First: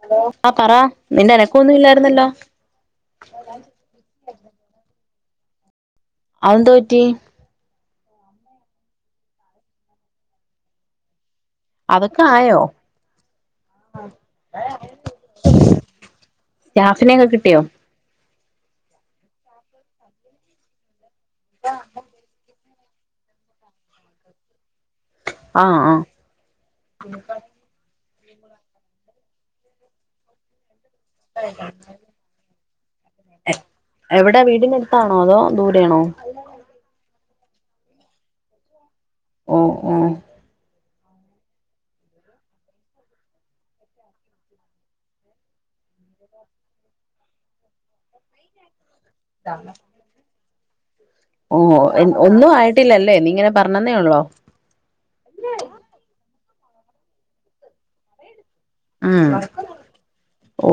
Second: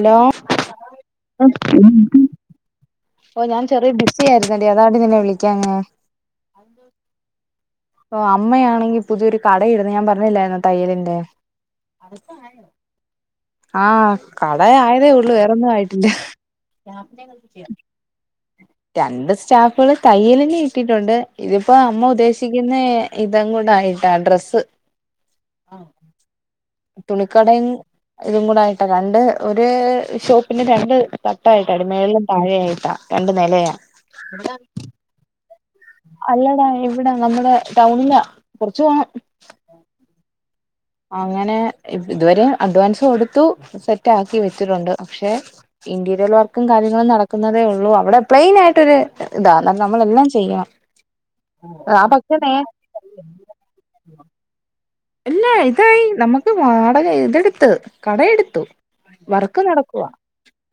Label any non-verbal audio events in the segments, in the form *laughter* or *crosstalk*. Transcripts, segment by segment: Hello ആഹ് പറ നിന്റെ അനക്കൊന്ന ഇല്ലായിര്ന്നല്ലോ? ഓ ഞാൻ ചെറിയെബിസി ആയിര്ന്നെടി അതാടി നിന്നെ വിളിക്കാഞ്. അതെന്തു പറ്റി ഓഹ് അമ്മയാണെങ്കി പുതിയൊരു കടയിട്ന്ന് ഞാൻ പറഞ്ഞില്ലായിര്ന്നൊ തയ്യലിന്റെ. അതൊക്ക ആയോ? ആഹ് കട ആയതേഒള്ളു വേറൊന്നും ആയ്ട്ടില്ല. സ്റ്റാഫിനെയൊക്കെ കിട്ടിയോ രണ്ട് സ്റ്റാഫുകളെ തയ്യലിന് കിട്ടിട്ടുണ്ട് ഇതിപ്പോ അമ്മ ഉദ്ദേശിക്കു ഇന്നേ ഇതങ്ങോട്ട് ആയിട്ടാ ഡ്രെസ്സ്. ആഹ് ആഹ് തുണിക്കടെം ഇതും കൂടൊയിട്ടാ രണ്ട് ഒര് ഷോപ്പിന് രണ്ട് തട്ടായ്ട്ടാ മേളിലും താഴായിട്ടാ. ഏഹ് എവിടൊ വീടിനെട്ത്താണോ അതോ ദൂരെയാണോ? അല്ലെടാ ഇവിടാ നമ്മുടെ ടൗണിലാ കൊർച് പോണം. ഓഹ്, ഓഹ് അങ്ങെനെ ഇതുവെരെ അഡ്വാൻസ് കൊടുത്തു സെറ്റ് ആക്കി വെച്ചിട്ടുണ്ട് പക്ഷെ ഇന്റീരിയെർ വർക്കും കാര്യങ്ങളും നടക്കുന്നതേ ഒള്ളൂ അവിടെ പ്ലെയിൻ ആയിട്ടൊര് ഇതാ ന്നം നമ്മളെല്ലാം ചെയ്യെണം. ഓഹോ എന്ന് ഒന്നും ആയിട്ടില്ലല്ലേ നീ ഇങ്ങെനെ പർഞ്ഞെന്നെ ഒളളു ഇല്ലാ ഇതായി നമ്മെക്ക് വാടക ഇതെട്ത്ത് കട എടുത്തു. ഉം വർക്ക് നടക്കുവാ. ഓ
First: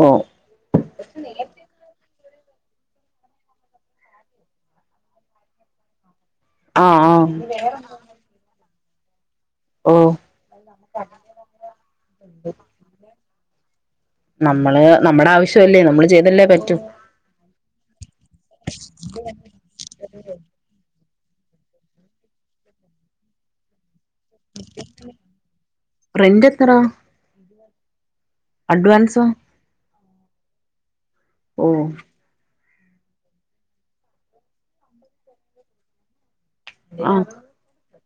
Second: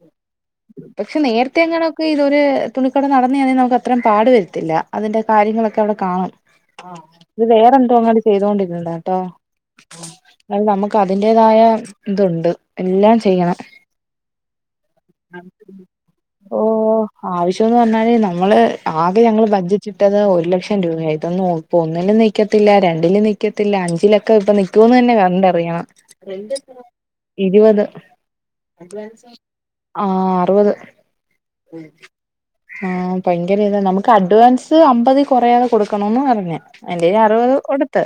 പക്ഷെ നേര്ത്തെ അങ്ങെനൊക്കെ ഇതൊരു തുണിക്കട നടന്നെണെങ്കിൽ നമുക്ക് അത്രം പാടു വർത്തില്ല അതിന്റെ കാര്യങ്ങളൊക്കെ അവിടെ കാണും. ആഹ് ഇത് വേറെ എന്തോ അങ്ങാട് ചെയ്തൊണ്ടിര്ന്നതാട്ടോ ഓ അത് നമ്മക്ക് അതിന്റെ ഇതായ ഇതുണ്ട് എല്ലാം ചെയ്യണം നമ്മള് നമ്മടെ ആവശ്യല്ലേ നമ്മള് ചെയ്തല്ലേ പറ്റൂ ഓഹ് ആവശോന്ന് പർഞ്ഞാല് ന്നമ്മെള് ആകെ ഞങ്ങള് ബജ്ജ് റ്റ് ഇട്ടെത് ഒര് ലെക്ഷം രൂപയ ഇതൊന്നും ഇപ്പ ഒന്നും ന്നിക്കത്തില്ല രണ്ടിലും ന്നിക്കത്തില്ല അഞ്ച് ക്ക ഇപ്പൊ നിക്കോ ന്നെഞ്ഞെ കണ്ടറിയെണം റെന്റ് എത്ര ഇരുവെത് അഡ്വാൻസോ അഡ്വാൻസൊ ആഹ് അറുവത് ഓ ആഹ് ഭയങ്കര ഇതാ നമുക്ക് അഡ്വാൻസ് അമ്പതിൽ കൊറയാതെ കൊടുക്കണോന്ന് പറഞ്ഞേ എന്റെല് ആഹ് അറുവത് കൊടുത്ത്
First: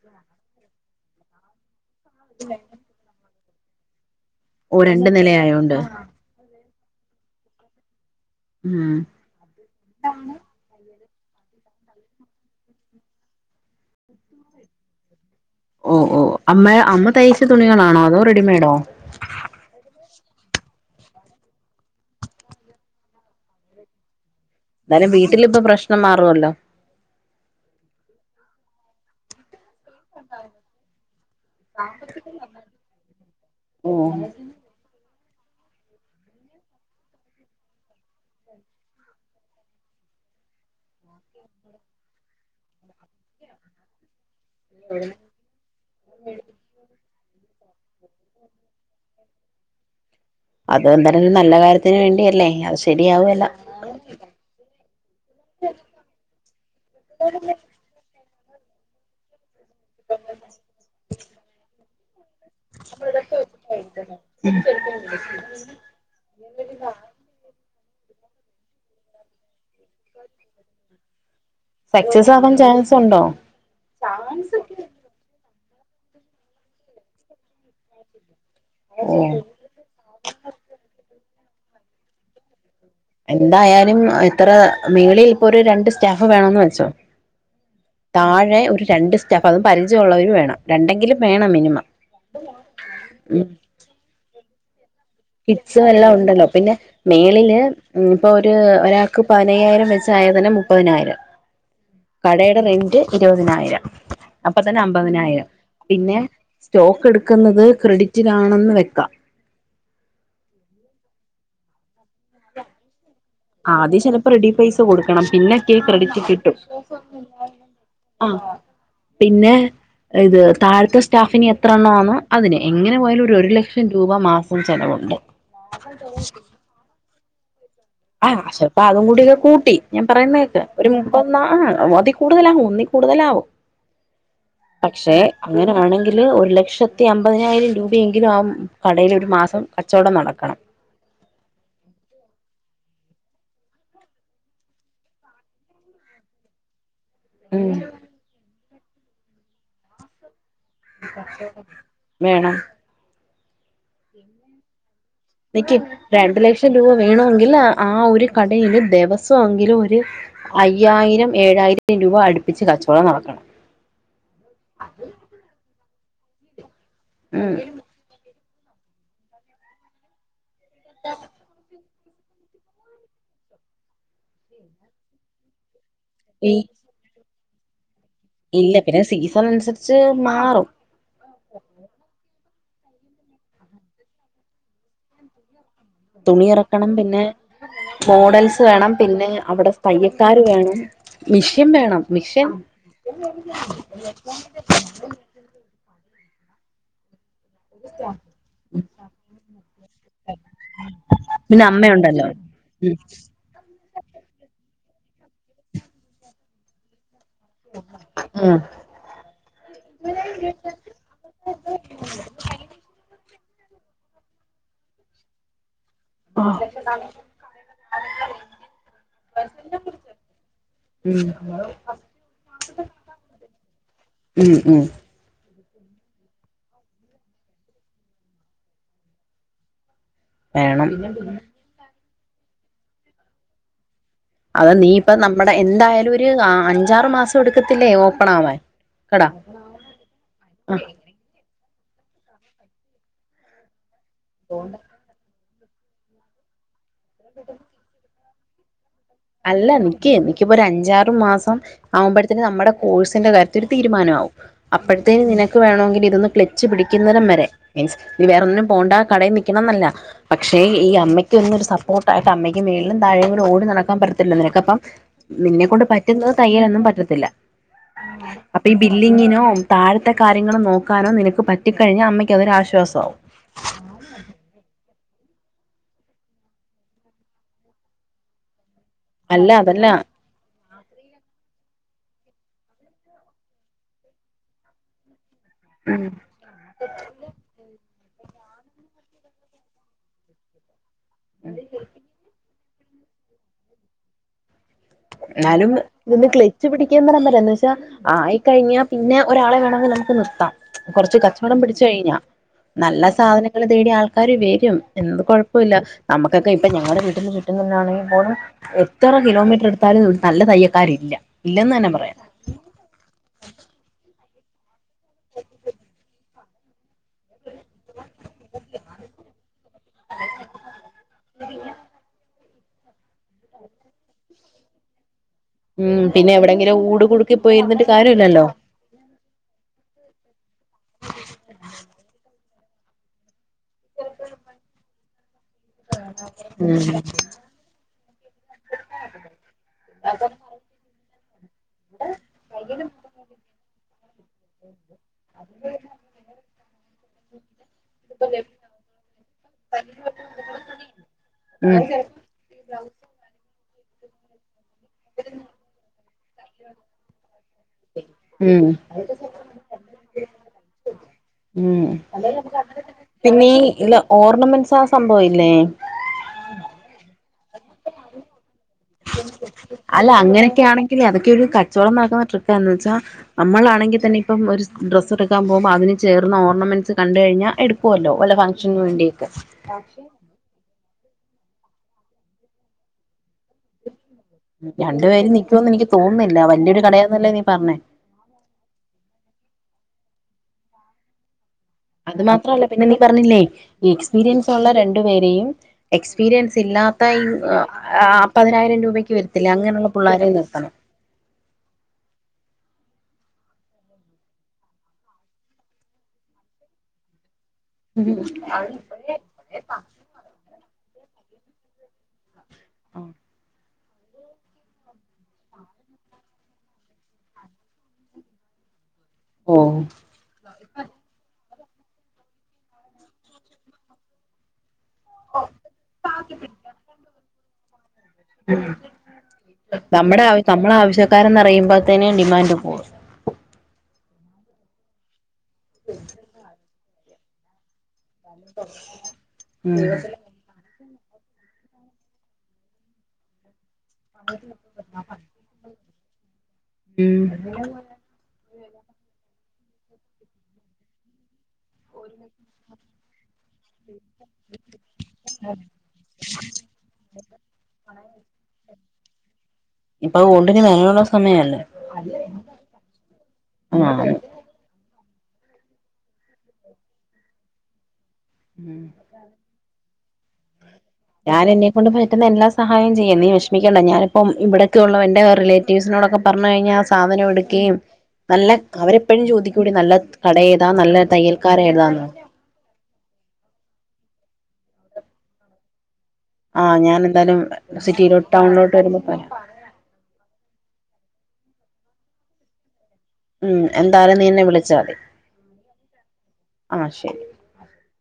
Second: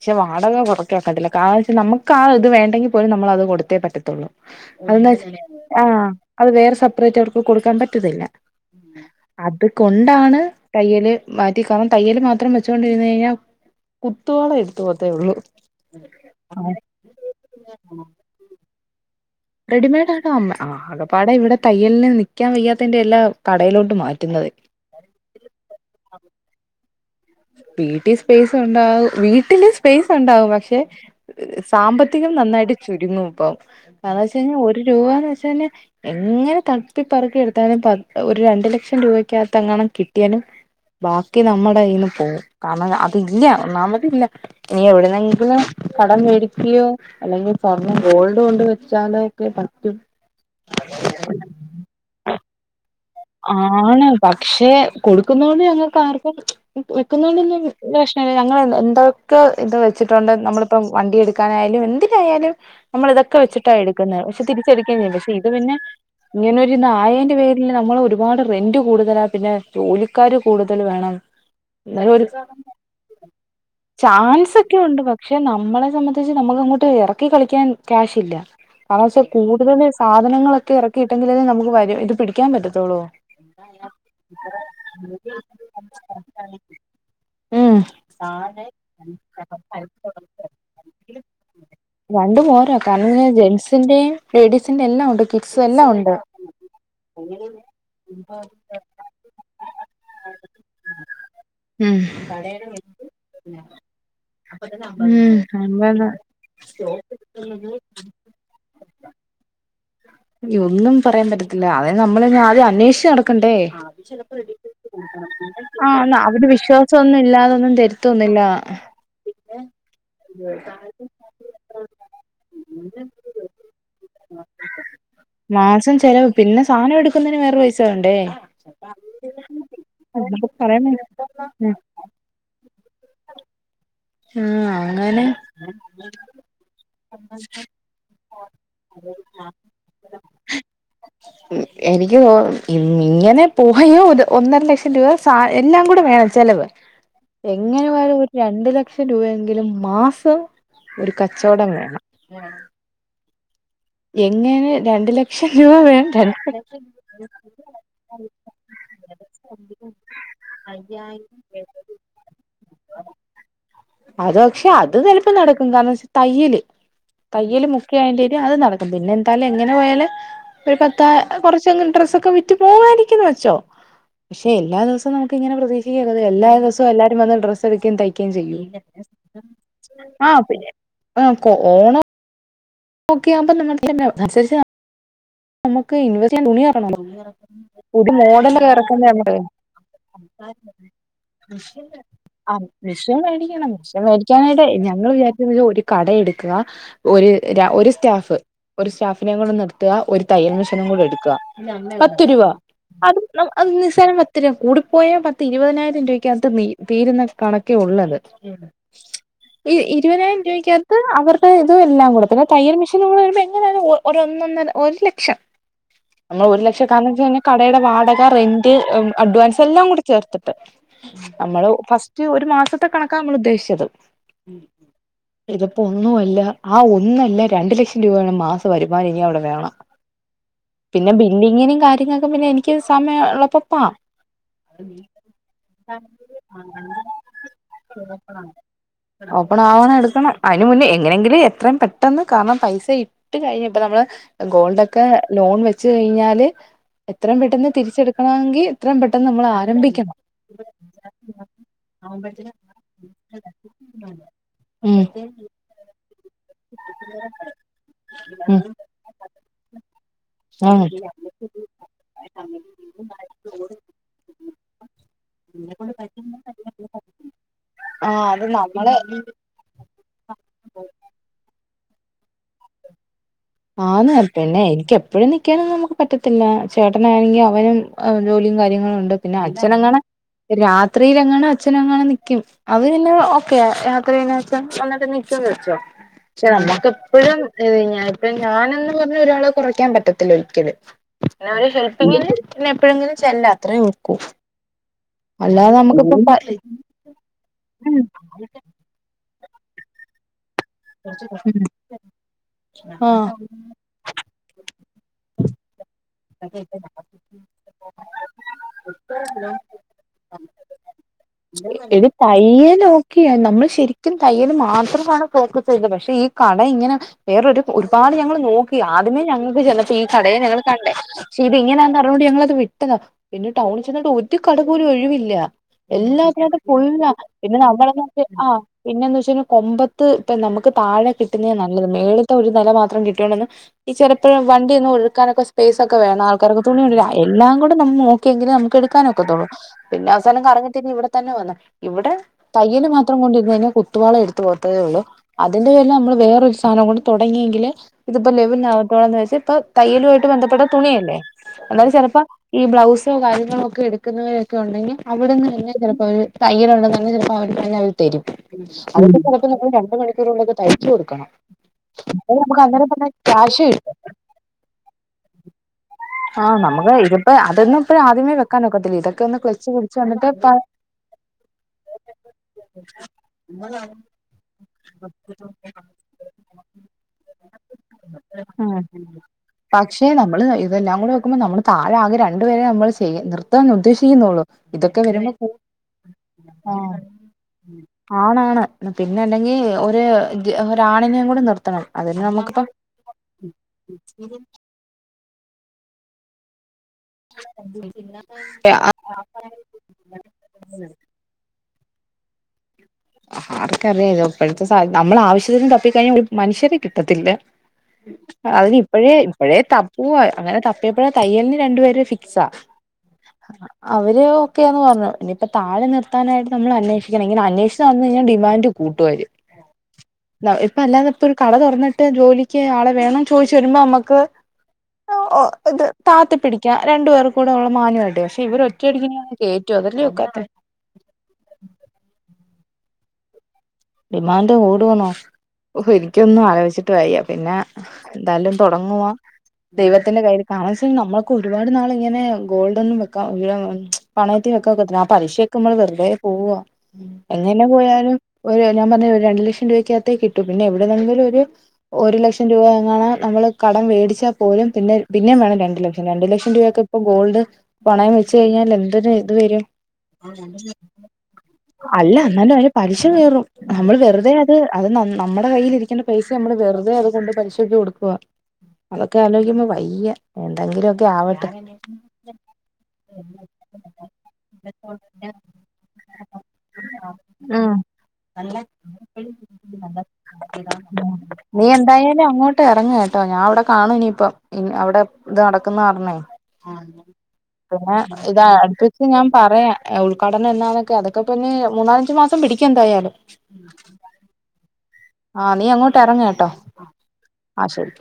പക്ഷെ വാടക കൊറക്കാക്കട്ടില്ല കാരണച്ചാ നമ്മുക്ക് ആ ഇത് വേണ്ടെങ്കി പോലും നമ്മളത് കൊടുത്തേ പറ്റത്തൊള്ളൂ ഓ രണ്ട് അതെന്നച്ചാ നിലയായോണ്ട് ആഹ് അത് വേറെ സപ്പ്റേറ്റ് അവർക്ക് കൊടുക്കാൻ പറ്റത്തില്ല ഉം അത് കൊണ്ടാണ് തയ്യല് മാറ്റിക്കണം തയ്യല് മാത്രം വെച്ചോണ്ടിര്ന്ന് കഴിഞ്ഞാ കുത്തോളം എട്ത്ത് പോവത്തെ ഒള്ളു ഒ ഓ അമ്മേ അമ്മ തയ്ച്ച തുണികളാണോ അതോ റെഡിമെയ്ഡോ റെഡിമെയഡ് ആക്ക അമ്മ ആഹ് ആകപാടെ ഇവിടെ തയ്യൽന് നിക്കാൻ വെയ്യാത്തേന്റെ എല്ലാ കടയിലോട്ട് മാറ്റുന്നത് ഇന്നാലും വീട്ടിലിപ്പ പ്രശ്നം മാറുവല്ലോ വീട്ടി സ്പേസ് ഉണ്ടാവും വീട്ടില് സ്പേസ് ഉണ്ടാവും പക്ഷെ സാമ്പത്തികം നന്നായിട്ട് ചുരുങ്ങും ഇപ്പം ഓ കാരണം വെച്ചഴിഞ്ഞാ ഒരു രൂപാന്ന് വെച്ചഴ്ഞ്ഞാ എങ്ങനെ തപ്പിപ്പറ്ക്കി എടുത്താലും പ ഒരു രണ്ടു ലക്ഷം രൂപയ്ക്കകത്ത് എങ്ങാണും കിട്ടിയാലും ബാക്കി നമ്മുടെകയ്യിന്ന് പോവും കാരണം അതില്ല ഒന്നാമതില്ല ഇനി എവിടെന്നെ ങ്കിലും കടം മേടിക്ക്യോ അല്ലെങ്കിൽ സ്വർണം ഗോൾഡ് കൊണ്ട് വെച്ചാലോ ഒക്കെ പറ്റും അത് എന്താലും ഒരു നല്ല കാര്യത്തിന് വേണ്ടിയല്ലേ ആവിശ് റെഡിയാവോയ് ആണ് പക്ഷെ കൊടുക്കുന്നോണ്ട് ഞങ്ങക്ക് ആർക്കും വെക്കുന്നോണ്ടൊന്നും ഒരു പ്രശ്നല്ല ഞങ്ങള് എ എന്തോ ക്കെ ഇത് വെച്ച്‌ട്ടുണ്ട് നമ്മള്പ്പം വണ്ടി എടുക്കാനായാലും എന്തിനായാലും നമ്മള് ഇതൊക്കെ വെച്ചിട്ടാ യെടുക്കുന്നേ പക്ഷെ തിരിചെടുക്കേം ചെയ്യും പക്ഷെ ഇത് പിന്നെ ഇങ്ങനെരു ന്നായെന്റെ പേരിൽ നമ്മളൊരുപാട് റെന്റ് കൂടുതലാ പിന്നെ ജോലിക്കാര് കൂടുതല് വേണം സക്സസ് ഇന്നാലൊരുസം ആവാൻ ചാൻസ് ഉണ്ടോ ചാൻസ് ഒക്കെ ഉണ്ട് പക്ഷെ നമ്മളെ സംബന്ധിച്ച് നമ്മക്ക് അങ്ങോട്ട് എറക്കി കളിക്കാൻ ക്യാഷ്ല്ല. ഓ ആവശ്യം കൂടുതല് സാധനങ്ങളൊക്കെ എറക്കിയിട്ടെങ്കിലേ നമുക്ക് വര ഇത് പിടിക്കാൻ പറ്റത്തൊള്ളൂ. എന്തായാലും ഇത്ര മേളിൽ ഇപ്പോ ഒരു രണ്ട് സ്റ്റാഫ് വേണോന്ന് വെച്ചോ ഉം താഴെ ഒരു രണ്ട് സ്റ്റാഫ് അതും പരിചയള്ളോവര് വേണം രണ്ടെങ്കിലും വേണം മിനിമം രണ്ടും പോരാ കാരണം ജെൻസിന്റെയും ലേഡീസിന്റെ എല്ലാം ഉണ്ട് കിഡ്സ് പിച്ചർ എല്ലാം ഉണ്ട് ഉണ്ടല്ലോ പിന്നെ മേളില് ഉം ഇപ്പോ ഒരു ഒരാൾക്ക് പതിനയ്യായിരം വെച്ച് ആയ തന്നെ മുപ്പതിനായിരം ഉം കടേടെ റെന്റ് ഇരുപതിനായിരം അപ്പ തന്നെ അമ്പതിനായിരം ഉം പിന്നെ സ്റ്റോക്ക് എടുക്കുന്നത് ക്രെഡിറ്റിനാണെന്ന് വെക്കാം അയ്യോ ഒന്നും പറയാൻ പറ്റത്തില്ല അതായത് നമ്മളന്നെ ആദ്യം അന്വേഷിച്ച് നട ക്കണ്ടേ ആദ്യം ചിലപ്പോ റെഡി പൈസ കൊടുക്കണം പിന്നൊക്കെ ആ ന്നാ ക്രെഡിറ്റ് അവര് കിട്ടും വിശ്വാസൊന്നും ഇല്ലാതൊന്നും തെര ആ ത്തൊന്നില്ല പിന്നെ ഇത് താഴത്തെ സ്റ്റാഫിന് എത്ര എണ്ണാന്നോ അതിന് എങ്ങനെ പോയാലും ഒരു ഒരു ലക്ഷം ലക്ഷം രൂപ മാസം ചെലവുണ്ട് മാസം ചെലവ് പിന്നെ സാനം എടുക്കുന്നേന് വേറെ പൈ ആഹ് ഷെപ്പാ അതും കൂടി ഒക്കെ കൂട്ടി ഞാൻ എന്നൊക്കെ പറയുന്നേക്ക് ഒരു പറയുന്ന മൂ അപ്പൊ ന്നാ അതി കൂടുതലാവും ഒന്നി കൂടുതലാവും ആഹ് പക്ഷെ അങ്ങനെ അങ്ങനെ ആണെങ്കില് ഒരു ലക്ഷത്തി അമ്പതിനായിരം രൂപയെങ്കിലും ആവും കടേലൊരു മാസം കച്ചോടം നടക്കണം *inaudible* എനിക്ക് തോ ഇ ഇങ്ങനെ പോയാ ഒര് ഒന്നര ലക്ഷം രൂപ സാ എല്ലാം കൂടെ വേണം ചെലവ് ഉം എങ്ങനെ പോയാലും ഒരു രണ്ട് ലക്ഷം രൂപയെങ്കിലും മാസം ഒരു കച്ചോടം വേണം വേണം എങ്ങനെ രണ്ട് ലക് വെയ്ക്കും രണ്ട് ലക്ഷം രൂപ വേണോ ങ്കില് ആ ആ ഒരു കടയില് ദെവസൊങ്കിലും ഒര് അയ്യായിരം ഏഴായിരം രൂപ അടുപ്പിച്ച് കച്ചവടം നടക്കണം അത് പക്ഷെ അത് ചെലപ്പം നടക്കും കാരണം വച്ച തയ്യല് ഉം തയ്യല് മുഖ്യ യേൻ്റെ പേരില് അത് നടക്കും എന്തായാലും എങ്ങനെ പോയാലും ഒരു പത്ത് കൊറച്ചങ്ങ് ഡ്രസ്സൊക്കെ വി റ്റ് പോവായിരിയ്ക്കുംന്ന് വെച്ചോ പക്ഷെ എല്ലാ ദിവസവും നമുക്ക് ഇങ്ങനെ പ്രതീക്ഷിക്കരുത് എല്ലാ ഈ ദിവസും സും എല്ലാരും വന്ന് ഡ്രസ്സ് എടുക്കേം തയ്ക്കും ചെയ്യോ ഇല്ല പിന്നെ സീസൺ അനുസരിച്ച് ആഹ് മാറും പിന്നെ ആഹ് കൊ ഓണം ഓക്കെ ആവുമ്പം നമുക്കെന്നെ മെസേജ് കാണും തുണി എറക്കണം ഇറക്കണം പിന്നെ പുതിയ മോഡൽസ് മോഡലൊക്കെ വേണം പിന്നെ ഇറക്കുന്ന അവടെ തയ്യക്കാര് വേണം മിഷ്യൻ വേണം മിഷ്യൻ ആഹ് മെഷീൻ വേടിക്കണം മെഷീൻ വേടിക്കാനായിട്ടാ ഞങ്ങള് വിചാരി ഒരു കട എടുക്കുക ഒര് ഒര് സ്റ്റാഫ് ഒരു സ്റ്റാഫിനേം കൂടെ നിർത്തുക ഒരു തയ്യൽ മിഷനും കൂടെ എടുക്ക പിന്നെ പത്ത് അമ്മയുണ്ടല്ലോ രൂപ ഉം അത് അത് നിസ്സാരം പത്ത് രൂപ കൂടിപ്പോയാ പത്ത് ഇപതിനായിരം രൂപയ്ക്കകത്ത് നി തീരുന്ന കണക്കെ ഉള്ളത് ഉം ഈ ഇരുപതിനായിരം രൂപയ്ക്കകത്ത് അവരുടെ ഇതും എല്ലാം കൂടെ പിന്നെ തയ്യൽ മെഷീനും കൂടെ വരുമ്പോ എങ്ങനെയാലും ഒ ഒരൊന്നൊന്നര ഒരു ലക്ഷം നമ്മൾ ഒരു ലക്ഷം കാരണം വെച്ചതെന്നെ കടയുടെ വാടക റെന്റ് അഡ്വാൻസ് എല്ലാം കൂടെ ചേർത്തിട്ട് ഉം നമ്മള് ഫസ്റ്റ് ഒരു മാസത്തെ കണക്കാണ് നമ്മൾ ഉദ്ദേശിച്ചത് ഉം ഉം ഇതിപ്പം ഒന്നുവല്ല ആ ഒന്നല്ല രണ്ടു ലക്ഷം രൂപയാണ് മാസം വരുമാനം ഇനി അവിടെ വേണം വേണം പിന്നെ ബില്ലിങ്ങിനും കാര്യങ്ങക്കൊക്കെ പിന്നെ എനിക്ക് സമയം ഉള്ളപ്പം പോവാ അത് നീ ഇപ്പം നമ്മുടെ എന്തായാലും ഒരു അഞ്ചാറ് മാസം എടുക്കത്തില്ലേ ഓപ്പൺ ആവാൻ കട ഒപ്പൺ ആവാൻ എടുക്കണം അയ്ന് ആ മുന്നേയ് എങ്ങനെങ്കിലും എത്രെം പെട്ടെന്ന് കാരണം പൈസ ഇട്ട് കഴിഞ്ഞ് ഇപ്പം നമ്മള് ഗോൾഡൊ ലോൺ വെച്ച് കഴിഞ്ഞാല് എത്രെം പെട്ടെന്ന് തിരിച്ചെടുക്കണമെങ്കി എത്രെം പെട്ടെന്ന് നമു അല്ല ഇൻക്കെ ഇൻയ്ക്കിപ്പം ഒരഞ്ചാറു മാസം ആവുമ്പഴ്‌ത്തിന് നമ്മുടെ കോഴ്സിന്റെ കാര്യ ത്തിന് ഒരു തീരുമാനാവും ഉം അപ്പഴത്തേന് നിനക്ക് വേണോങ്കില ഇതൊന്ന് ക്ലച്ച് പിടിക്കുന്നരം വരെ മിൻസ് നീ ഉം വേറൊന്നിനും പോണ്ട കടേ നി യ്ക്കണംന്നില്ല പക്ഷെ ആഹ് ഈ അമ്മയ്ക്ക് ഒന്നൊരു സപ്പോർട്ടായിട്ട് അമ്മയ്ക്ക് മേളിലും താഴേം കൂടി ഓടി നട ക്കാൻ പറ്റത്തില്ല നിനക്കപ്പം നിന്നെക്കൊണ്ട് പറ്റുന്നത് തയ്യലൊന്നും പറ്റത്തില്ല ആഹ് അത് അപ്പീ നമ്മള് ബില്ലിങ്ങിന് നും താഴത്തെ കാര്യങ്ങള് നോക്കാനും നിനക്ക് പറ്റിക്കഴിഞ്ഞ അമ്മയ്ക്ക് അതൊരാശ്വാസാവും ആന്ന് പിന്നെ എനിയ്ക്ക് എപ്പഴും നിയ്ക്കാനൊന്നും നമുക്ക് പറ്റത്തില്ല ചേട്ടനാണെങ്കി അവനും ജോലിയും കാര്യങ്ങളും ഉണ്ട് പിന്നെ അല്ല അതല്ല അച്ഛനെങ്ങാണ് രാത്രിയിലെങ്ങാണ് അച്ഛനെങ്ങാണ് നിക്ക്യും അത് പിന്നെ ഓക്കെ രാത്രി പിന്നെ അച്ഛൻ വന്നിട്ട് നിക്ക്യുന്നത് ച്ചോ ഉം പക്ഷെ നമ്മുക്ക് എപ്പഴും പിന്നെങ്ങനെ ഇപ്പം ഞാനെന്ന് പറഞ്ഞ ഒരാളെ കുറയ്ക്കാൻ പറ്റത്തില്ല ഒരിയ്ക്കലും പിന്നെ ആ ഒരു കേപ്പിങ്ങില് പിന്നെ എപ്പഴെങ്കിലും ചെല്ലാ അത്രേ ഒക്കൂ എന്നാലും അല്ലാതെ ഇതൊന്ന് നമുക്കിപ്പ ക്ലച്ച് പിടിയ്ക്കുന്നടം വരെ എന്ന് വെച്ചാ ആയിക്കഴിഞ്ഞാ പിന്നെ ഒരാളെ വേണമെങ്കി നമുക്ക് നിർത്താം കൊറച്ച് കച്ചവടം പിടിച്ചു കഴിഞ്ഞാ നല്ല ആഹ് സാധനങ്ങൾ തേടി ആൾ ക്കാര് വരും എന്നത് കൊഴപ്പൊല്ല നമുക്കൊക്കെ ഇപ്പം ഞങ്ങടെ വീട്ട്ന്ന് കിട്ടുന്നതിനാണെങ്കിപ്പോലും എത്ര കിലോമീറ്റർ എടു നല്ല തയ്യക്കാരില്ല ഇല്ലെന്ന് തന്നെ പറയാം തയ്യലോക്കെയാ നമ്മള് ശരിക്കും തയ്യല് മാത്രമാണ് ഫോക്കസ് ചെയ്തത് പക്ഷെ ഈ കട ഇങ്ങനെ വേറൊരു ഒരുപാട് ഞങ്ങള് നോക്കി ആദ്യമേ ഞങ്ങൾക്ക് ചെന്നപ്പം ഈ കടയാ ഞങ്ങൾ കണ്ടേ പക്ഷെ ഇങ്ങനെയാന്ന് അറിഞ്ഞതോണ്ട് ഞങ്ങളത് വിട്ടതാ പിന്നെ ടൗണിൽ ചെന്നിട്ട് ഒരു കട പോലും ഒഴിവില്ല ഉം പിന്നെ എല്ലാത്തിനകത്തും എവിടെങ്കിലും ഊട് ഫുള്ളാ കുടുക്കി പിന്നെ പോയിരുന്നിട്ട് നമ്മളെന്താട്ടാ കാര്യമില്ലല്ലോ ആ പിന്നെന്ന് വെച്ചാല് കൊമ്പത്ത് ഇപ്പം നമ്മക്ക് താഴെ കിട്ടുന്നേ നല്ലത് മേളിത്തെ ഒരു നെല മാത്രം കിട്ട്യോണ്ടൊന്നും ഈ ചെലപ്പഴെ വണ്ടി ഒന്നും ഒതുക്കാനൊക്കെ സ്പേസ് ഒക്ക വേണം ആൾക്കാരികൊക്കെ ഉം തുണിയെടു എല്ലാം കൂടി നമ്മൾ നോയെങ്കിലേ നമ്മക്ക് എടുക്കാൻ ഒക്കത്തൊള്ളൂ എടുക്കാനൊക്കെത്തൊള്ളൂ പിന്നെ അവസാനം കറങ്ങിതിരിഞ്ഞ് ഇവിടെ തന്നെ വന്നു ഇവ്ടെ തയ്യല് മാത്രം കൊണ്ടിരുന്നയ്ഞ്ഞാ കുത്തുപാള എടുത്തു പോകത്തേ ഉള്ളൂ അതിന്റെ പേരില് നമ്മള് വേറൊരു സാധനം കൂടി തൊടങ്ങിയെങ്കില് ഇതിപ്പോ ലെവലാവത്തോന്ന് വെച്ചാ ഇപ്പൊ തയ്യലുവായിട്ട് ബന്ധപ്പെട്ട തുണിയല്ലേ അന്നേരം ഉം ചെലപ്പോ ഈ ബ്ലൗസോ കാര്യങ്ങളോക്കെ എടുക്കുന്നവരൊക്കെ ഉണ്ടെങ്കി അവിടെന്ന് പിന്നെ ചിലപ്പോ അവര് തയ്യലുണ്ടെന്ന് പറഞ്ഞാ ചിലപ്പോ അവര് തന്നെ തരും ഉം *unintelligible* നമ്മള് രണ്ട് മണിക്കൂനുള്ളില് തയ്ച്ച കൊടുക്കണം ഉം *unintelligible* നമ്മുക്ക് അന്നേരം തന്നെ ക്യാഷ് കിട്ടും ടൂർണമെൻസ് ആ സംഭവില്ലേ ആ നമുക്ക് ഇതിപ്പോ അതോന്നും ഇപ്പോ ആദ്യമേ വെക്കാനോക്കത്തില്ല ഇത് അല്ല അങ്ങനെയൊക്കെ ആണെങ്കില് അതൊക്കെ ഒരു കച്ചവടം നടക്കുന്ന ട്രിക്കാ എന്ന് വെച്ചാ നമ്മളാണെങ്കിൽ തന്നെ ഇപ്പം ഒരു ഡ്രസ് എടുക്കാൻ പോകുമ്പോ അതിന് ചേർന്ന ഓർണമെന്റ്സ് കണ്ട് കഴിഞ്ഞാ എടുക്കും ക്കുവല്ലോ വല്ല ഉം ഫംഗ്ഷന് വേണ്ടിയൊക്കെ പക്ഷെ നമ്മള് ഇതെല്ലാം കൂടെ നോക്കുമ്പോൾ നമ്മള് താഴെ ആകെ രണ്ടുപേരെ നമ്മൾ ചെയ്യ നിർ ർത്താൻ ഉദ്ദേശിക്കുന്നൊള്ളൂ ഇതൊക്കെ രണ്ടു പേരും വരുമ്പോ നിക്കുവെന്ന് എനിക്ക് തോന്നുന്നില്ല വലിയൊരു കടയാന്നല്ലേ നീ പറഞ്ഞേ ആ ആണാണ് പിന്നെ ണ്ടെങ്കി ഒര് ഒരാണിനെയും കൂടി നിർത്തണം അത് അതിന് മാത്രല്ല നമുക്കിപ്പം പിന്നെ നീ പറഞ്ഞില്ലേ ഈ എക്സ്പീരിയൻസ് ഉള്ള രണ്ട് രണ്ട് പേരെയും എക്സ്പീരിയൻസ് ഇല്ലാത്ത *unintelligible* പതിനായിരം രൂപയ്ക്ക് വരത്തില്ലേ അങ്ങനെയുള്ള പുള്ളാരെ നിർത്തണം ആർക്കറിയാ ഇത് ഇപ്പഴ്ത്തെ സാ നമ്മൾ ആവശ്യത്തിന് തപ്പിക്കഴിഞ്ഞാ ഒരു മനുഷ്യരെ കിട്ടത്തില്ലാ അതിനിപ്പഴേ ഇപ്പഴേ തപ്പുവാ അങ്ങനെ തപ്പിയെപ്പെഴാ തയ്യലിന് രണ്ടുപേരെ ഫിക്സാ ആഹ് ആഹ് അവര് ഒക്കെയാന്ന് പറഞ്ഞു ഇനിയിപ്പോ താഴെ നിർത്താനായിട്ട് നമ്മൾ അന്വേഷി ഇങ്ങനെ ഇങ്ങനെ അന്വോഷിച്ച് നടന്ന് കഴിഞ്ഞാ ഡിമാൻ്റ് കൂട്ടും അവര് ഓഹ് ന ഇപ്പൊ അല്ലാതെ ഇപ്പൊ ഒരു കട തൊറന്നിട്ട് ജോലിക്ക് ആളെ വേണോന്ന് ചോദിച്ചു വരുമ്പോ നമ്മക്ക് ഓ ഇത് താത്തി പിടിക്കാ രണ്ടു പേർക്കൂടെ ഒള്ളെ മാന്യമായിട്ട് പക്ഷെ ഇവർ ഒറ്റയടിക്കിങ്ങനെ കേറ്റുവാ അതല്ലിയോ നമ്മടെ ആവി നമ്മളാവിശ്യം ക്കാരെന്ന് അറിയുമ്പഴ്ത്തേന് ഡിമാൻഡ് പോവും ഡിമാൻ്റ് കൂടുവോന്നോ ഓഹ് എനിക്കൊന്നും ആലോചിച്ചിട്ട് വയ്യാ പിന്നെ എന്തായാലും തൊടങ്ങുവാ ഉം ദൈവത്തിന്റെ കൈയ്യില് കാരണവശാൽ നമ്മക്ക് ഒരുപാട് നാളൊന്നും ഇങ്ങനെ ഗോൾഡൊന്നും വെക്കാ *unintelligible* പണയത്തിന് വെക്കാ ഒക്കത്തില്ലാ ആ പലിശയൊക്കെ നമ്മള് വെറുതെ പോവാ ഉം എങ്ങനെ പോയാലും ഒരു ഞാൻ പറഞ്ഞ ഒരു രണ്ടു ലക്ഷം രൂപയ്ക്കകത്തേ കിട്ടൂ പിന്നെ എവിടുന്നെങ്കിലും ഒരു ഒരു ലക്ഷം രൂപ എങ്ങാണം നമ്മള് കടം വേടിച്ചാ പോലും പിന്നെ പിന്നേം വേണം രണ്ടു ലക്ഷം രണ്ടു ലക്ഷം രൂപയൊക്കെ ഇപ്പൊ ഗോൾഡ് പണയം വെച്ച് കഴിഞ്ഞാൽ എന്തൊരു ഇത് വെരും ഇപ്പ ഗോൾഡിന് ന അല്ലാ എന്നാലും അയിന് പലിശ കേറും നമ്മള് ആന്ന് വെറുതെ അത് ത് അത് നമ് നമ്മടെ കയ്യിലിരിക്കെണ്ടെ പൈസയാ നമ്മള് വെറുതെ അത് കൊണ്ട് പലിശയ്ക്ക് കൊടുക്കുവാ ഉം അതൊക്കെ ആലോയിക്കുമ്പോ വയ്യാ ഏന്തെങ്കിലും ഒക്കെ ഞാൻ എന്നെക്കൊണ്ട് പറ്റുന്ന എല്ലാ സഹായോം ചെയ്യും നീ വെഷമിക്കെണ്ടാ ഞാനിപ്പം ഇവിടെക്കെയൊള്ള എന്റെ റിലേ റ്റീവ്സിനോടൊക്കെ പറഞ്ഞ് കഴിഞ്ഞാ സാധനം ആഹ് എടുക്കെയും കട ഏതാ നല്ല തയ്യൽക്കാര നീ ഏതാന്ന് എന്തായാലും അങ്ങോട്ട് ട്ടെറങ്ങ് കേട്ടോ ഞാൻ അവിടെ കാണും ഇനിയിപ്പം ഉം അവിടെ ഇത് നടക്കുന്ന കാരണെ ആഹ് ഞാൻ എന്തായാലും പിന്നെ സിറ്റിയിലോട്ട് ടൗണിലോട്ട് വരുമ്പോ ഇതടുപ്പിച്ച് ഞാൻ പറയാം ഏഹ് ഉൽഘാടനം എന്നാന്നൊക്കെ അതൊക്കെ ഇപ്പം എനി മൂന്നാലഞ്ചു മാസം പിടിക്കും എന്തായാലും. ഉം എന്തായാലും നീ എന്നെ വിളിച്ചാ മതി ആഹ് നീ അങ്ങോട്ട് എറങ്ങ് കേട്ടോ ആഹ് ശരി ആഹ് ശെരി